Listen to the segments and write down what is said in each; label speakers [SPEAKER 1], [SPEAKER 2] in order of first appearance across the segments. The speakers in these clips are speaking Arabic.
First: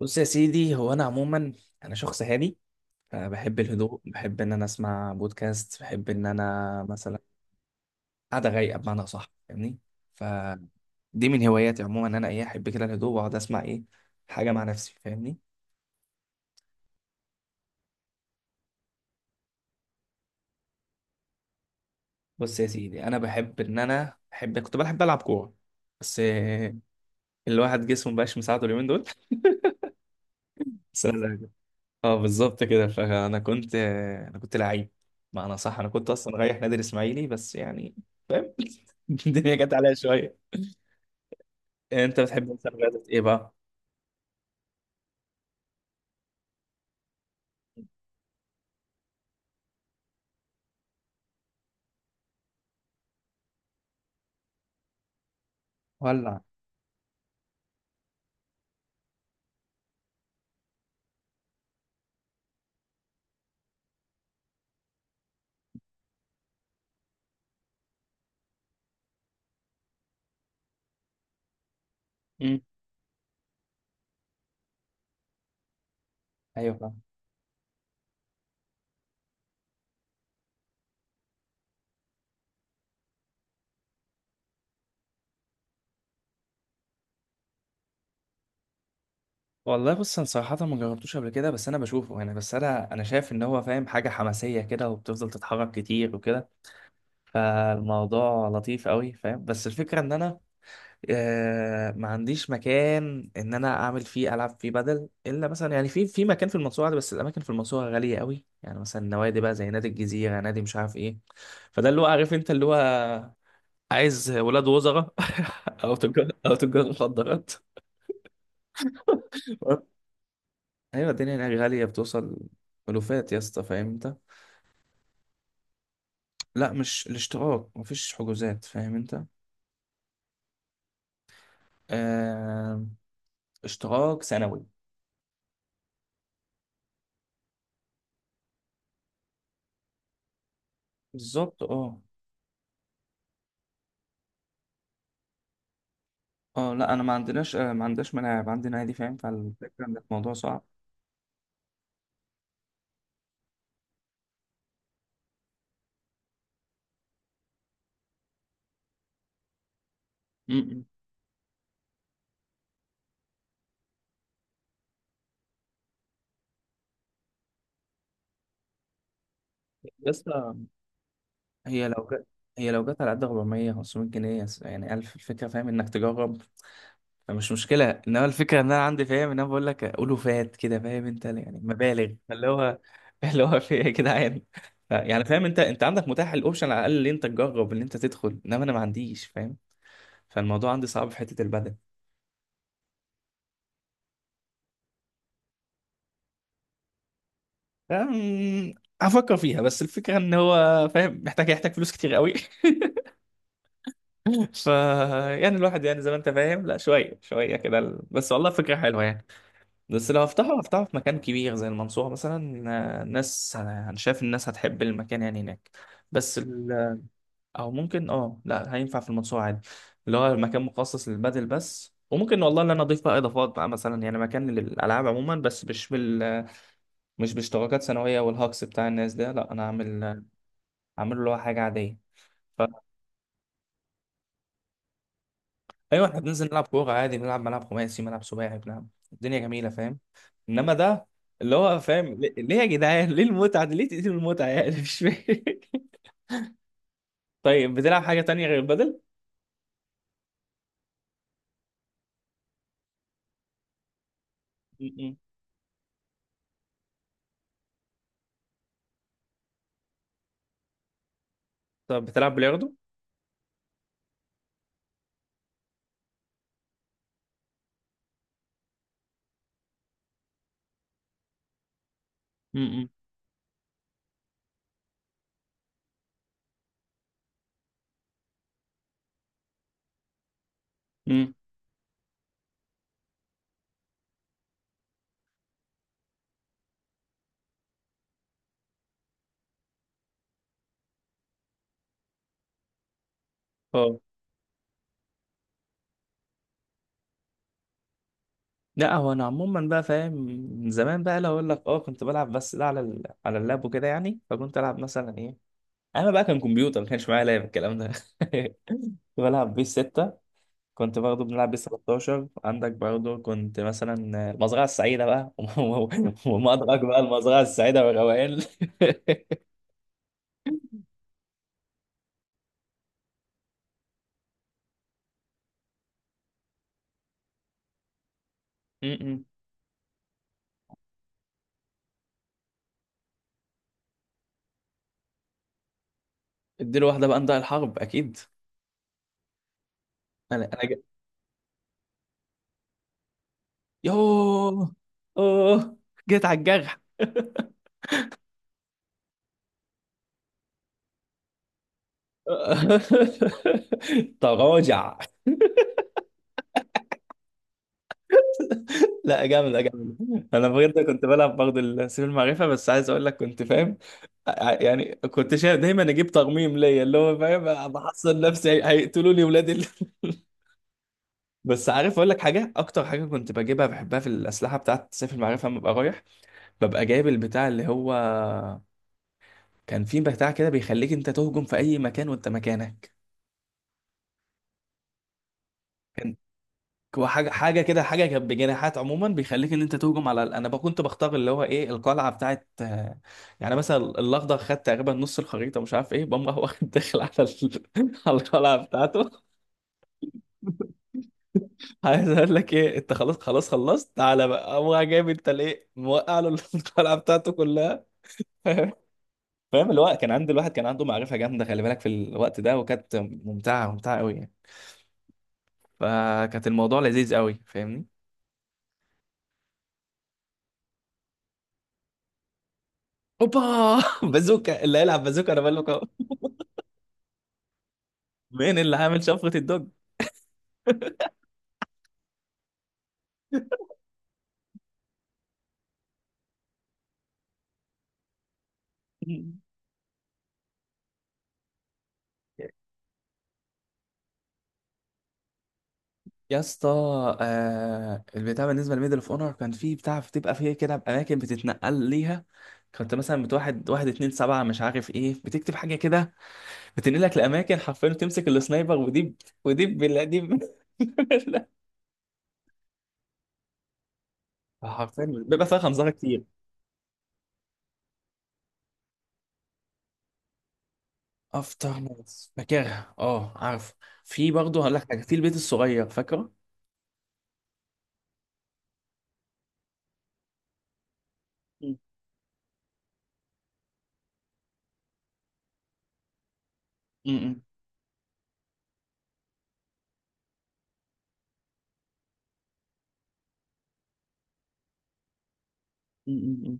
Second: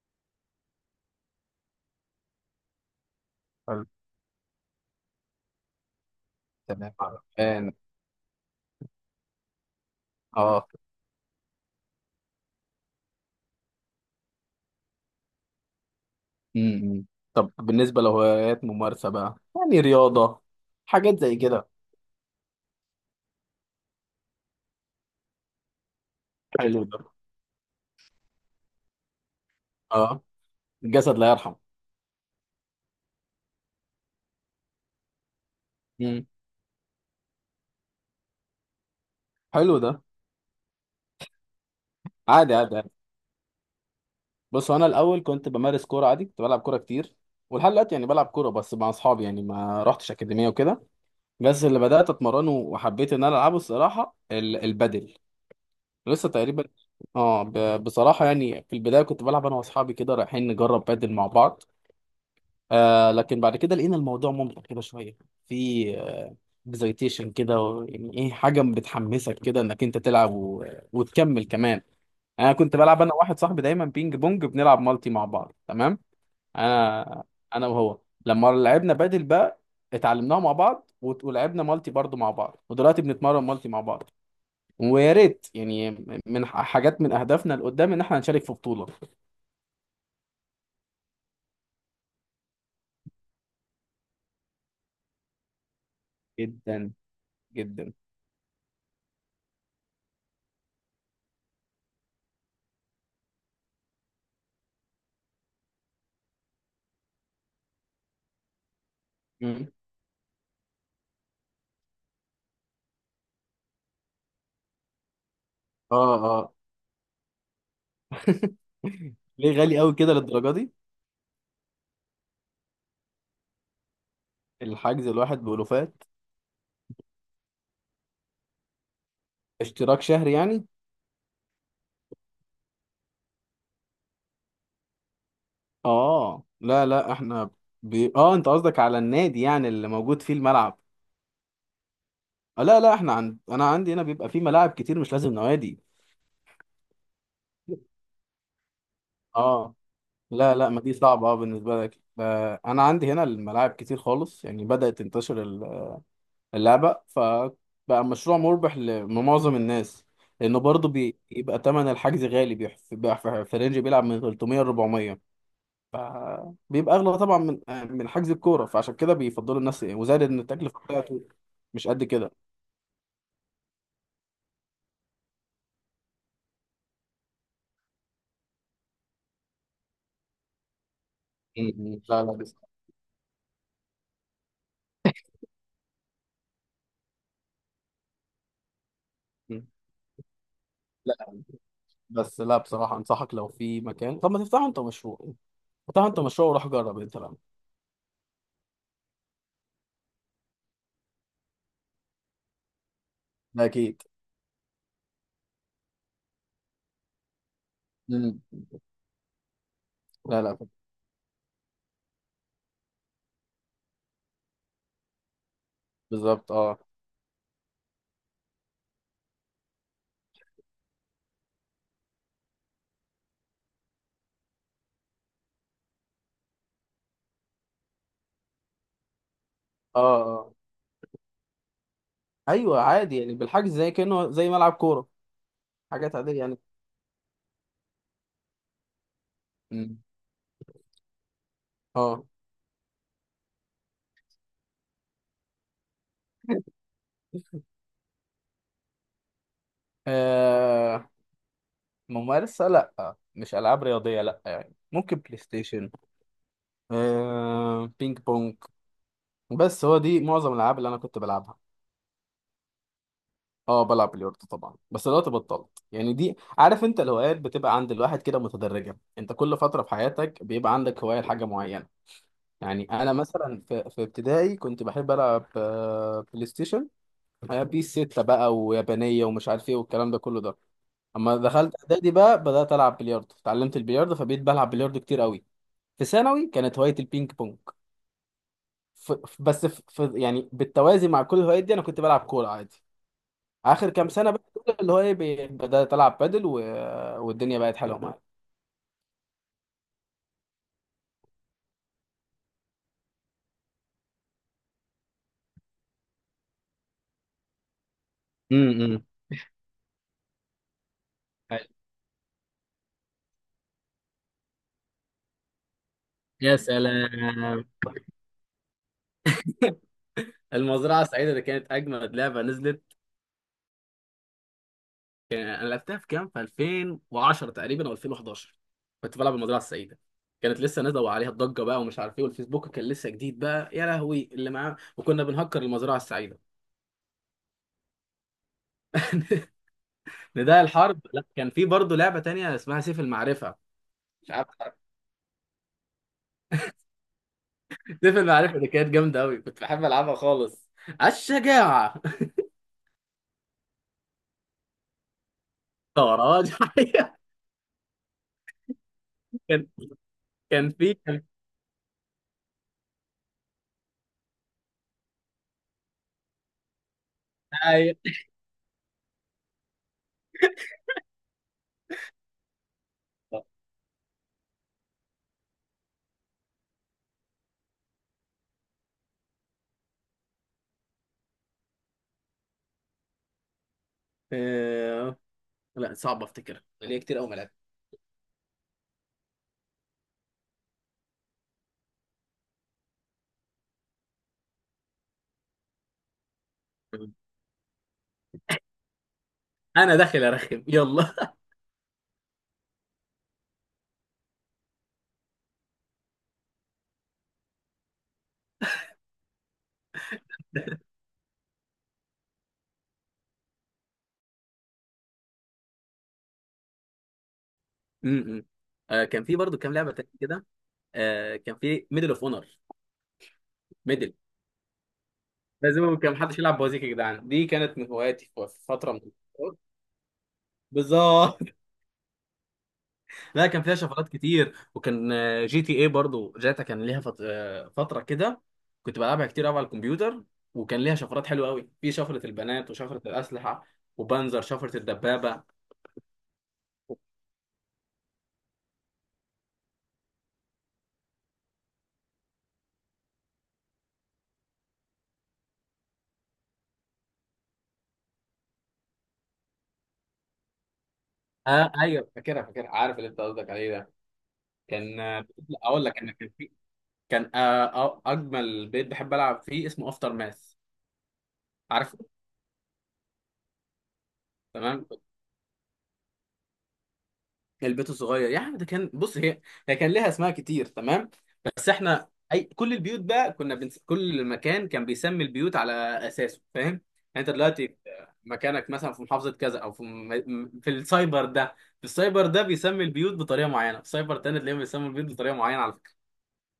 [SPEAKER 1] بص يا سيدي، هو انا عموما انا شخص هادي. بحب
[SPEAKER 2] حلو.
[SPEAKER 1] الهدوء، بحب ان انا اسمع بودكاست، بحب ان انا
[SPEAKER 2] تمام،
[SPEAKER 1] مثلا
[SPEAKER 2] عرفان.
[SPEAKER 1] قاعده رايقه، بمعنى صح، فاهمني؟
[SPEAKER 2] اه.
[SPEAKER 1] فدي من هواياتي عموما، ان انا ايه، احب كده الهدوء واقعد اسمع ايه حاجه مع نفسي، فاهمني؟
[SPEAKER 2] امم طب بالنسبة لهوايات ممارسة بقى، يعني رياضة، حاجات زي كده؟
[SPEAKER 1] بص يا سيدي، انا بحب ان انا كنت بحب العب كوره، بس
[SPEAKER 2] حلو ده.
[SPEAKER 1] الواحد جسمه مبقاش مساعده اليومين دول.
[SPEAKER 2] اه.
[SPEAKER 1] بس
[SPEAKER 2] الجسد
[SPEAKER 1] أنا
[SPEAKER 2] لا
[SPEAKER 1] زهقان.
[SPEAKER 2] يرحم.
[SPEAKER 1] اه بالظبط كده. فانا كنت انا كنت لعيب، معنى صح. انا كنت
[SPEAKER 2] امم.
[SPEAKER 1] اصلا رايح نادي الاسماعيلي، بس يعني فاهم. الدنيا جت
[SPEAKER 2] حلو ده.
[SPEAKER 1] عليا شويه. انت بتحب
[SPEAKER 2] عادي،
[SPEAKER 1] مثلا
[SPEAKER 2] عادي، عادي.
[SPEAKER 1] رياضة ايه بقى؟
[SPEAKER 2] بص، انا الاول كنت بمارس كورة عادي، كنت بلعب كورة كتير. ولحد دلوقتي يعني بلعب كورة، بس مع اصحابي، يعني ما رحتش اكاديمية وكده. بس اللي بدأت اتمرنه وحبيت ان انا العبه، الصراحة البادل. لسه
[SPEAKER 1] ولع.
[SPEAKER 2] تقريبا. اه، بصراحة يعني في البداية كنت بلعب انا واصحابي كده، رايحين نجرب بادل مع بعض. لكن بعد كده لقينا الموضوع ممتع كده شويه. في اكزايتيشن كده، يعني ايه، حاجه بتحمسك كده انك انت تلعب وتكمل كمان. انا
[SPEAKER 1] مم.
[SPEAKER 2] كنت بلعب انا واحد صاحبي دايما بينج بونج، بنلعب مالتي مع بعض، تمام.
[SPEAKER 1] ايوه فاهم.
[SPEAKER 2] انا انا وهو، لما لعبنا بادل بقى، اتعلمناها مع بعض ولعبنا مالتي برضو مع بعض، ودلوقتي بنتمرن مالتي مع بعض. ويا ريت يعني، من حاجات من اهدافنا لقدام ان احنا نشارك في بطوله.
[SPEAKER 1] والله بص، انا صراحة ما جربتوش قبل كده، بس انا بشوفه، يعني بس انا شايف ان هو فاهم حاجة حماسية كده، وبتفضل تتحرك كتير وكده.
[SPEAKER 2] جدا، جدا.
[SPEAKER 1] فالموضوع لطيف قوي، فاهم. بس الفكرة ان انا ما عنديش مكان ان انا اعمل فيه، العب فيه بدل، الا مثلا يعني في مكان في المنصورة عادي، بس الاماكن في المنصورة غالية قوي، يعني مثلا نوادي بقى،
[SPEAKER 2] مم.
[SPEAKER 1] زي نادي الجزيرة، نادي مش عارف ايه. فده اللي هو، عارف انت، اللي هو عايز ولاد وزراء او تجار
[SPEAKER 2] اه.
[SPEAKER 1] او تجار مخدرات.
[SPEAKER 2] ليه غالي قوي كده للدرجه دي؟
[SPEAKER 1] ايوه الدنيا هناك غاليه، بتوصل الوفات يا اسطى، فاهم انت.
[SPEAKER 2] الحجز الواحد بألوفات؟
[SPEAKER 1] لا مش الاشتراك، مفيش حجوزات، فاهم انت.
[SPEAKER 2] اشتراك شهري يعني؟
[SPEAKER 1] آه... اشتراك سنوي.
[SPEAKER 2] اه، لا لا احنا، اه انت قصدك على النادي، يعني اللي موجود فيه الملعب؟
[SPEAKER 1] بالظبط اه.
[SPEAKER 2] لا لا احنا، انا عندي هنا بيبقى فيه ملاعب كتير، مش لازم نوادي.
[SPEAKER 1] اه لا، انا ما عندناش، ملاعب، عندنا نادي، فاهم.
[SPEAKER 2] اه،
[SPEAKER 1] فالفكره ان الموضوع
[SPEAKER 2] لا
[SPEAKER 1] صعب.
[SPEAKER 2] لا، ما دي صعبة، اه بالنسبة لك. انا عندي هنا الملاعب كتير خالص، يعني بدأت تنتشر اللعبة، فبقى مشروع مربح لمعظم الناس. لانه
[SPEAKER 1] م-م.
[SPEAKER 2] برضه بيبقى تمن الحجز غالي، في رينج بيلعب من 300 ل 400. فبيبقى اغلى طبعا من حجز الكوره. فعشان كده بيفضلوا الناس، ايه،
[SPEAKER 1] يا
[SPEAKER 2] وزائد ان
[SPEAKER 1] اسطى،
[SPEAKER 2] التكلفه بتاعته مش
[SPEAKER 1] هي
[SPEAKER 2] قد
[SPEAKER 1] لو جت
[SPEAKER 2] كده.
[SPEAKER 1] هي لو جت على قد 400 500 جنيه، يعني 1000، الفكره، فاهم انك تجرب، مش مشكلة. انما الفكرة ان انا عندي، فاهم، ان انا بقول لك اقوله فات كده، فاهم انت، يعني
[SPEAKER 2] م- م.
[SPEAKER 1] مبالغ
[SPEAKER 2] لا لا،
[SPEAKER 1] اللي
[SPEAKER 2] بس.
[SPEAKER 1] هو اللي هو في ايه يا جدعان. يعني فاهم انت عندك متاح الاوبشن على الاقل ان انت تجرب ان انت تدخل، انما انا ما عنديش، فاهم.
[SPEAKER 2] مم.
[SPEAKER 1] فالموضوع عندي صعب في
[SPEAKER 2] لا،
[SPEAKER 1] حتة البدن.
[SPEAKER 2] بس لا بصراحه، انصحك لو في مكان، طب ما تفتحوا انت مشروع. افتحوا انت مشروع وروح جرب انت بقى.
[SPEAKER 1] أم، هفكر فيها، بس الفكرة ان هو، فاهم، محتاج يحتاج فلوس كتير قوي.
[SPEAKER 2] ده اكيد.
[SPEAKER 1] ف يعني الواحد يعني، زي ما انت فاهم، لا، شوية شوية كده بس.
[SPEAKER 2] م.
[SPEAKER 1] والله فكرة حلوة يعني. بس لو
[SPEAKER 2] لا
[SPEAKER 1] هفتحه،
[SPEAKER 2] لا،
[SPEAKER 1] في مكان كبير زي المنصورة مثلا. ناس، أنا شايف الناس هتحب المكان يعني هناك. بس
[SPEAKER 2] بالظبط. اه،
[SPEAKER 1] ال... أو ممكن، لا، هينفع في المنصورة عادي، اللي هو المكان مخصص للبادل بس. وممكن والله، اللي أنا أضيف بقى إضافات بقى، مثلا يعني مكان للألعاب عموما، بس مش باشتراكات سنوية والهاكس بتاع الناس ده. لا، أنا
[SPEAKER 2] اه،
[SPEAKER 1] أعمل،
[SPEAKER 2] اه.
[SPEAKER 1] له اللي هو حاجة عادية. ف
[SPEAKER 2] ايوه عادي يعني، بالحجز زي كانه زي ملعب كوره،
[SPEAKER 1] ايوه
[SPEAKER 2] حاجات
[SPEAKER 1] احنا
[SPEAKER 2] عاديه
[SPEAKER 1] بننزل
[SPEAKER 2] يعني.
[SPEAKER 1] نلعب كوره عادي، بنلعب ملعب خماسي، ملعب سباعي، بنلعب، الدنيا جميله،
[SPEAKER 2] م.
[SPEAKER 1] فاهم. انما ده اللي هو، فاهم،
[SPEAKER 2] اه.
[SPEAKER 1] ليه ليه يا جدعان، ليه المتعه دي، ليه تقتلوا المتعه، يعني مش فاهم. طيب، بتلعب حاجه تانية غير البدل؟
[SPEAKER 2] آه، ممارسة، لا مش ألعاب رياضية، لا يعني
[SPEAKER 1] م-م.
[SPEAKER 2] ممكن بلاي ستيشن، بينج بونج. بس هو دي معظم الالعاب اللي انا كنت بلعبها.
[SPEAKER 1] طب بتلعب بلياردو؟
[SPEAKER 2] اه، بلعب بلياردو طبعا بس دلوقتي بطلت. يعني دي عارف انت، الهوايات بتبقى عند الواحد كده متدرجه، انت كل فتره في حياتك بيبقى عندك هوايه لحاجه معينه. يعني
[SPEAKER 1] م-م.
[SPEAKER 2] انا مثلا في ابتدائي كنت بحب العب بلاي ستيشن، بيس 6 بقى، ويابانيه ومش عارف ايه والكلام ده كله ده.
[SPEAKER 1] م.
[SPEAKER 2] اما دخلت اعدادي بقى بدات العب بلياردو، اتعلمت البلياردو فبقيت بلعب بلياردو كتير قوي. في ثانوي كانت هوايه البينج بونج. بس يعني بالتوازي مع كل الهوايات دي انا كنت بلعب كوره عادي. اخر
[SPEAKER 1] اه
[SPEAKER 2] كام سنه بقى دول، اللي هو ايه، بدات العب بادل والدنيا بقت حلوه معايا.
[SPEAKER 1] لا، هو انا عموما بقى، فاهم، من زمان بقى، لو اقول لك، اه كنت بلعب، بس ده على على اللاب وكده يعني، فكنت العب مثلا ايه. انا بقى كان كمبيوتر، ما كانش معايا لاب الكلام ده.
[SPEAKER 2] امم.
[SPEAKER 1] كنت بلعب بيس 6، كنت برضه بنلعب بيس 13 عندك برضه، كنت مثلا المزرعة السعيدة بقى. وما
[SPEAKER 2] يا
[SPEAKER 1] أدراك بقى المزرعة
[SPEAKER 2] سلام!
[SPEAKER 1] السعيدة والروائل.
[SPEAKER 2] المزرعه السعيده دي كانت اجمد لعبه نزلت. انا لعبتها في كام، في 2010 تقريبا او 2011. كنت
[SPEAKER 1] م-م.
[SPEAKER 2] بلعب المزرعه السعيده، كانت لسه نازله وعليها الضجه بقى، ومش عارف ايه، والفيسبوك كان لسه جديد بقى يا لهوي اللي معاه، وكنا بنهكر المزرعه السعيده.
[SPEAKER 1] اديله واحدة بقى، نضاع الحرب أكيد. أنا
[SPEAKER 2] نداء
[SPEAKER 1] أنا جا...
[SPEAKER 2] الحرب، لا كان في برضه لعبه تانية اسمها سيف المعرفه. مش عارف.
[SPEAKER 1] يوه. أوه، جيت على الجرح.
[SPEAKER 2] سيف المعرفة اللي كانت جامدة أوي، كنت بحب ألعبها خالص. على الشجاعة.
[SPEAKER 1] تراجع.
[SPEAKER 2] طراج.
[SPEAKER 1] لا جامدة
[SPEAKER 2] كان
[SPEAKER 1] جامدة. أنا
[SPEAKER 2] كان
[SPEAKER 1] بجد
[SPEAKER 2] في
[SPEAKER 1] كنت
[SPEAKER 2] كان
[SPEAKER 1] بلعب برضه السيف المعرفة، بس عايز أقول لك كنت، فاهم، يعني كنت شايف دايما أجيب ترميم ليا، اللي هو فاهم،
[SPEAKER 2] أيوة.
[SPEAKER 1] بحصن نفسي هيقتلوني ولاد بس عارف أقول لك حاجة، أكتر حاجة كنت بجيبها بحبها في الأسلحة بتاعت سيف المعرفة، لما ببقى رايح ببقى جايب البتاع اللي هو، كان في بتاع كده بيخليك أنت تهجم في أي مكان وأنت مكانك.
[SPEAKER 2] آه، لا، صعب أفتكر، ليا
[SPEAKER 1] هو
[SPEAKER 2] كتير أوي
[SPEAKER 1] حاجه
[SPEAKER 2] ما لعبت.
[SPEAKER 1] حاجه كده، حاجه كانت بجناحات عموما، بيخليك ان انت تهجم على انا بقى كنت بختار اللي هو ايه، القلعه بتاعت، يعني مثلا الاخضر، خد تقريبا نص الخريطه مش عارف ايه، بقوم راح واخد داخل على على القلعه بتاعته.
[SPEAKER 2] أنا داخل أرخم، يلا.
[SPEAKER 1] عايز اقول لك ايه، انت خلاص، خلاص خلصت، تعالى بقى قوم راح، جايب انت ليه موقع له القلعه بتاعته كلها. فاهم، فاهم. الوقت كان عند الواحد، كان عنده معرفه جامده، خلي بالك في الوقت ده، وكانت ممتعه ممتعه قوي يعني. فكانت الموضوع لذيذ قوي، فاهمني.
[SPEAKER 2] م-م. كان في برضو كام لعبة تانية كده. كان في ميدل أوف أونر.
[SPEAKER 1] اوبا.
[SPEAKER 2] ميدل
[SPEAKER 1] بازوكا، اللي هيلعب بازوكا انا بقول لك.
[SPEAKER 2] لازم كان محدش يلعب بوازيك يا جدعان، دي كانت من هواياتي في
[SPEAKER 1] مين اللي
[SPEAKER 2] فترة من
[SPEAKER 1] عامل شفرة
[SPEAKER 2] الفترات.
[SPEAKER 1] الدوج؟
[SPEAKER 2] بالظبط. لا، كان فيها شفرات كتير، وكان جي تي اي برضو، جاتا كان ليها فترة كده. كنت بلعبها كتير قوي على الكمبيوتر، وكان ليها شفرات حلوة قوي، في شفرة البنات وشفرة الأسلحة وبنزر شفرة الدبابة.
[SPEAKER 1] يا اسطى. البتاع بالنسبه لميدل اوف اونر، كان فيه بتاع بتبقى فيه كده باماكن بتتنقل ليها. كنت مثلا بتواحد، واحد اتنين سبعة مش عارف ايه، بتكتب حاجة كده، بتنقلك لأماكن حرفيا، وتمسك السنايبر، ودي بالله، دي
[SPEAKER 2] اه ايوه، فاكرها فاكرها، عارف اللي انت قصدك عليه ده. كان
[SPEAKER 1] حرفيا
[SPEAKER 2] آه،
[SPEAKER 1] بيبقى فيها
[SPEAKER 2] لا، اقول
[SPEAKER 1] خنزرة
[SPEAKER 2] لك، انا
[SPEAKER 1] كتير.
[SPEAKER 2] كان في، كان اجمل بيت بحب العب فيه اسمه افتر ماث.
[SPEAKER 1] افتر
[SPEAKER 2] عارفه.
[SPEAKER 1] ناس، فاكرها اه، عارف. في برضه هقول
[SPEAKER 2] تمام.
[SPEAKER 1] لك حاجة، في البيت الصغير فاكره؟
[SPEAKER 2] البيت الصغير يا عم ده كان، بص هي هي كان ليها اسماء كتير، تمام. بس
[SPEAKER 1] م-
[SPEAKER 2] احنا، كل البيوت بقى كنا كل مكان كان بيسمي البيوت على اساسه، فاهم. يعني انت
[SPEAKER 1] م-
[SPEAKER 2] دلوقتي في مكانك مثلا، في محافظه كذا، او في في السايبر ده، بيسمي البيوت بطريقه معينه، في سايبر تاني تلاقيهم بيسموا البيوت بطريقه معينه، على فكره.
[SPEAKER 1] م- م- م.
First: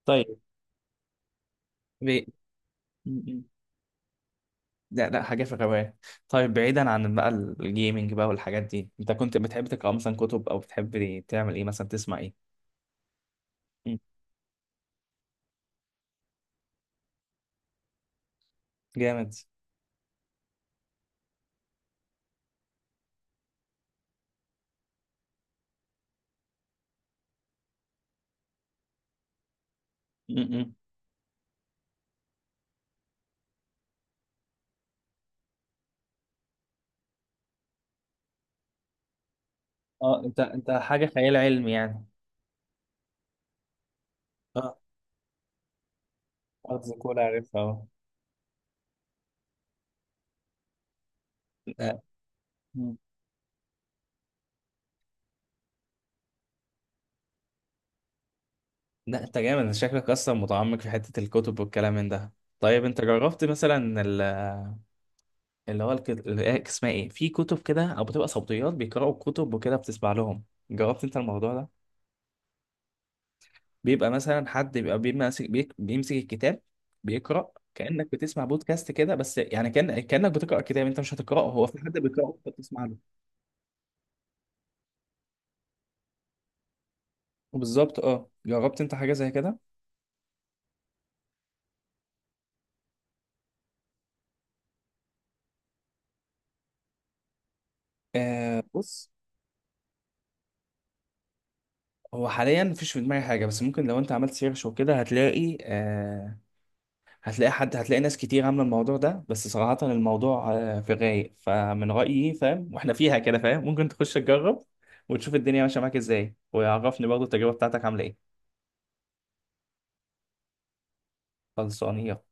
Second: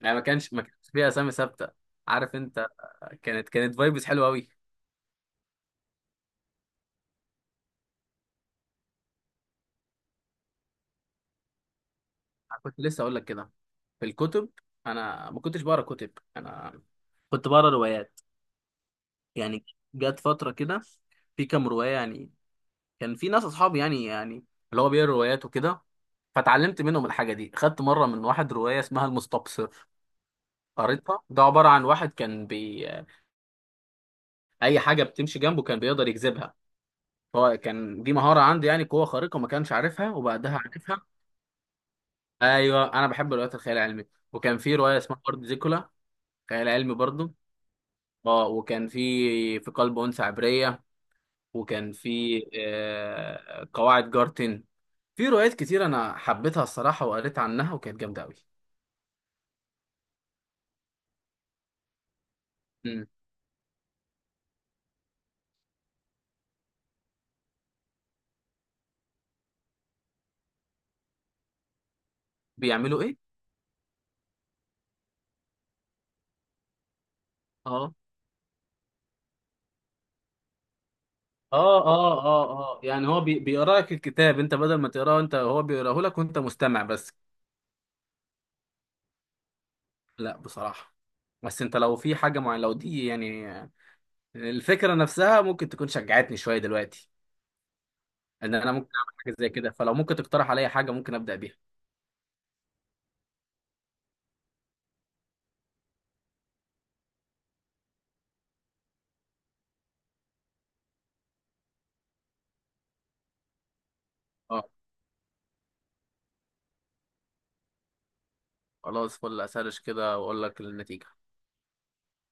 [SPEAKER 2] يعني ما
[SPEAKER 1] طيب،
[SPEAKER 2] كانش ما كانش فيها اسامي ثابته،
[SPEAKER 1] بي-
[SPEAKER 2] عارف انت.
[SPEAKER 1] م- م.
[SPEAKER 2] كانت فايبس حلوه قوي.
[SPEAKER 1] لا لا، حاجة في الرواية. طيب، بعيدا عن بقى الجيمنج بقى والحاجات دي، انت كنت بتحب تقرأ مثلا كتب، او بتحب تعمل ايه، مثلا تسمع ايه؟
[SPEAKER 2] كنت لسه اقول لك كده،
[SPEAKER 1] مم.
[SPEAKER 2] في الكتب. انا ما كنتش بقرا كتب، انا كنت بقرا روايات،
[SPEAKER 1] جامد.
[SPEAKER 2] يعني. جت فترة كده، في كام رواية يعني، كان في ناس أصحابي يعني اللي هو بيقرا روايات وكده، فتعلمت منهم الحاجة دي. خدت مرة من واحد رواية اسمها المستبصر،
[SPEAKER 1] مم، مم.
[SPEAKER 2] قريتها، ده عبارة عن واحد كان، أي حاجة بتمشي جنبه كان بيقدر يجذبها. هو كان دي مهارة عنده، يعني قوة خارقة ما كانش عارفها
[SPEAKER 1] اه، انت
[SPEAKER 2] وبعدها
[SPEAKER 1] انت
[SPEAKER 2] عارفها.
[SPEAKER 1] حاجة خيال علمي يعني.
[SPEAKER 2] أيوه، أنا بحب روايات الخيال العلمي. وكان
[SPEAKER 1] اه،
[SPEAKER 2] في رواية اسمها أرض زيكولا، خيال
[SPEAKER 1] أرض
[SPEAKER 2] علمي
[SPEAKER 1] كول
[SPEAKER 2] برضه.
[SPEAKER 1] عارفها اه.
[SPEAKER 2] اه، وكان في في قلب أنثى عبرية، وكان
[SPEAKER 1] لا.
[SPEAKER 2] في
[SPEAKER 1] مم.
[SPEAKER 2] قواعد جارتن. في روايات كتير انا حبيتها الصراحه، وقريت عنها وكانت جامده قوي.
[SPEAKER 1] لا انت جامد، انت شكلك اصلا متعمق في حتة الكتب والكلام من ده. طيب، انت
[SPEAKER 2] مم.
[SPEAKER 1] جربت مثلا اللي هو، اسمها ايه، في كتب كده او بتبقى صوتيات بيقرأوا كتب وكده بتسمع لهم؟ جربت انت الموضوع ده؟
[SPEAKER 2] بيعملوا ايه؟
[SPEAKER 1] بيبقى مثلا حد بيبقى بيمسك، بيمسك الكتاب، بيقرأ،
[SPEAKER 2] اه،
[SPEAKER 1] كأنك بتسمع بودكاست كده، بس يعني كأنك بتقرأ كتاب، انت مش هتقرأه، هو في
[SPEAKER 2] اه،
[SPEAKER 1] حد
[SPEAKER 2] اه.
[SPEAKER 1] بيقرأه انت
[SPEAKER 2] اه اه،
[SPEAKER 1] بتسمع له.
[SPEAKER 2] يعني هو بيقرا لك الكتاب، انت بدل ما تقراه انت، هو بيقراه لك وانت مستمع بس.
[SPEAKER 1] بالظبط اه، جربت انت حاجة زي كده؟
[SPEAKER 2] لا بصراحه. بس انت لو في حاجه معينه، لو دي يعني، الفكره نفسها ممكن تكون شجعتني شويه دلوقتي، ان انا ممكن
[SPEAKER 1] بص،
[SPEAKER 2] اعمل حاجه زي كده، فلو ممكن تقترح عليا حاجه ممكن ابدا بيها.
[SPEAKER 1] هو حاليا مفيش في دماغي حاجة، بس ممكن لو انت عملت سيرش وكده هتلاقي، هتلاقي حد، هتلاقي ناس كتير عاملة الموضوع ده. بس صراحة الموضوع في غاية، فمن رأيي، فاهم، واحنا فيها كده، فاهم، ممكن تخش تجرب
[SPEAKER 2] اه،
[SPEAKER 1] وتشوف الدنيا ماشية معاك ازاي، ويعرفني برضه التجربة بتاعتك عاملة ايه.
[SPEAKER 2] خلاص فل اسرش كده واقول لك النتيجه.
[SPEAKER 1] خلصانية.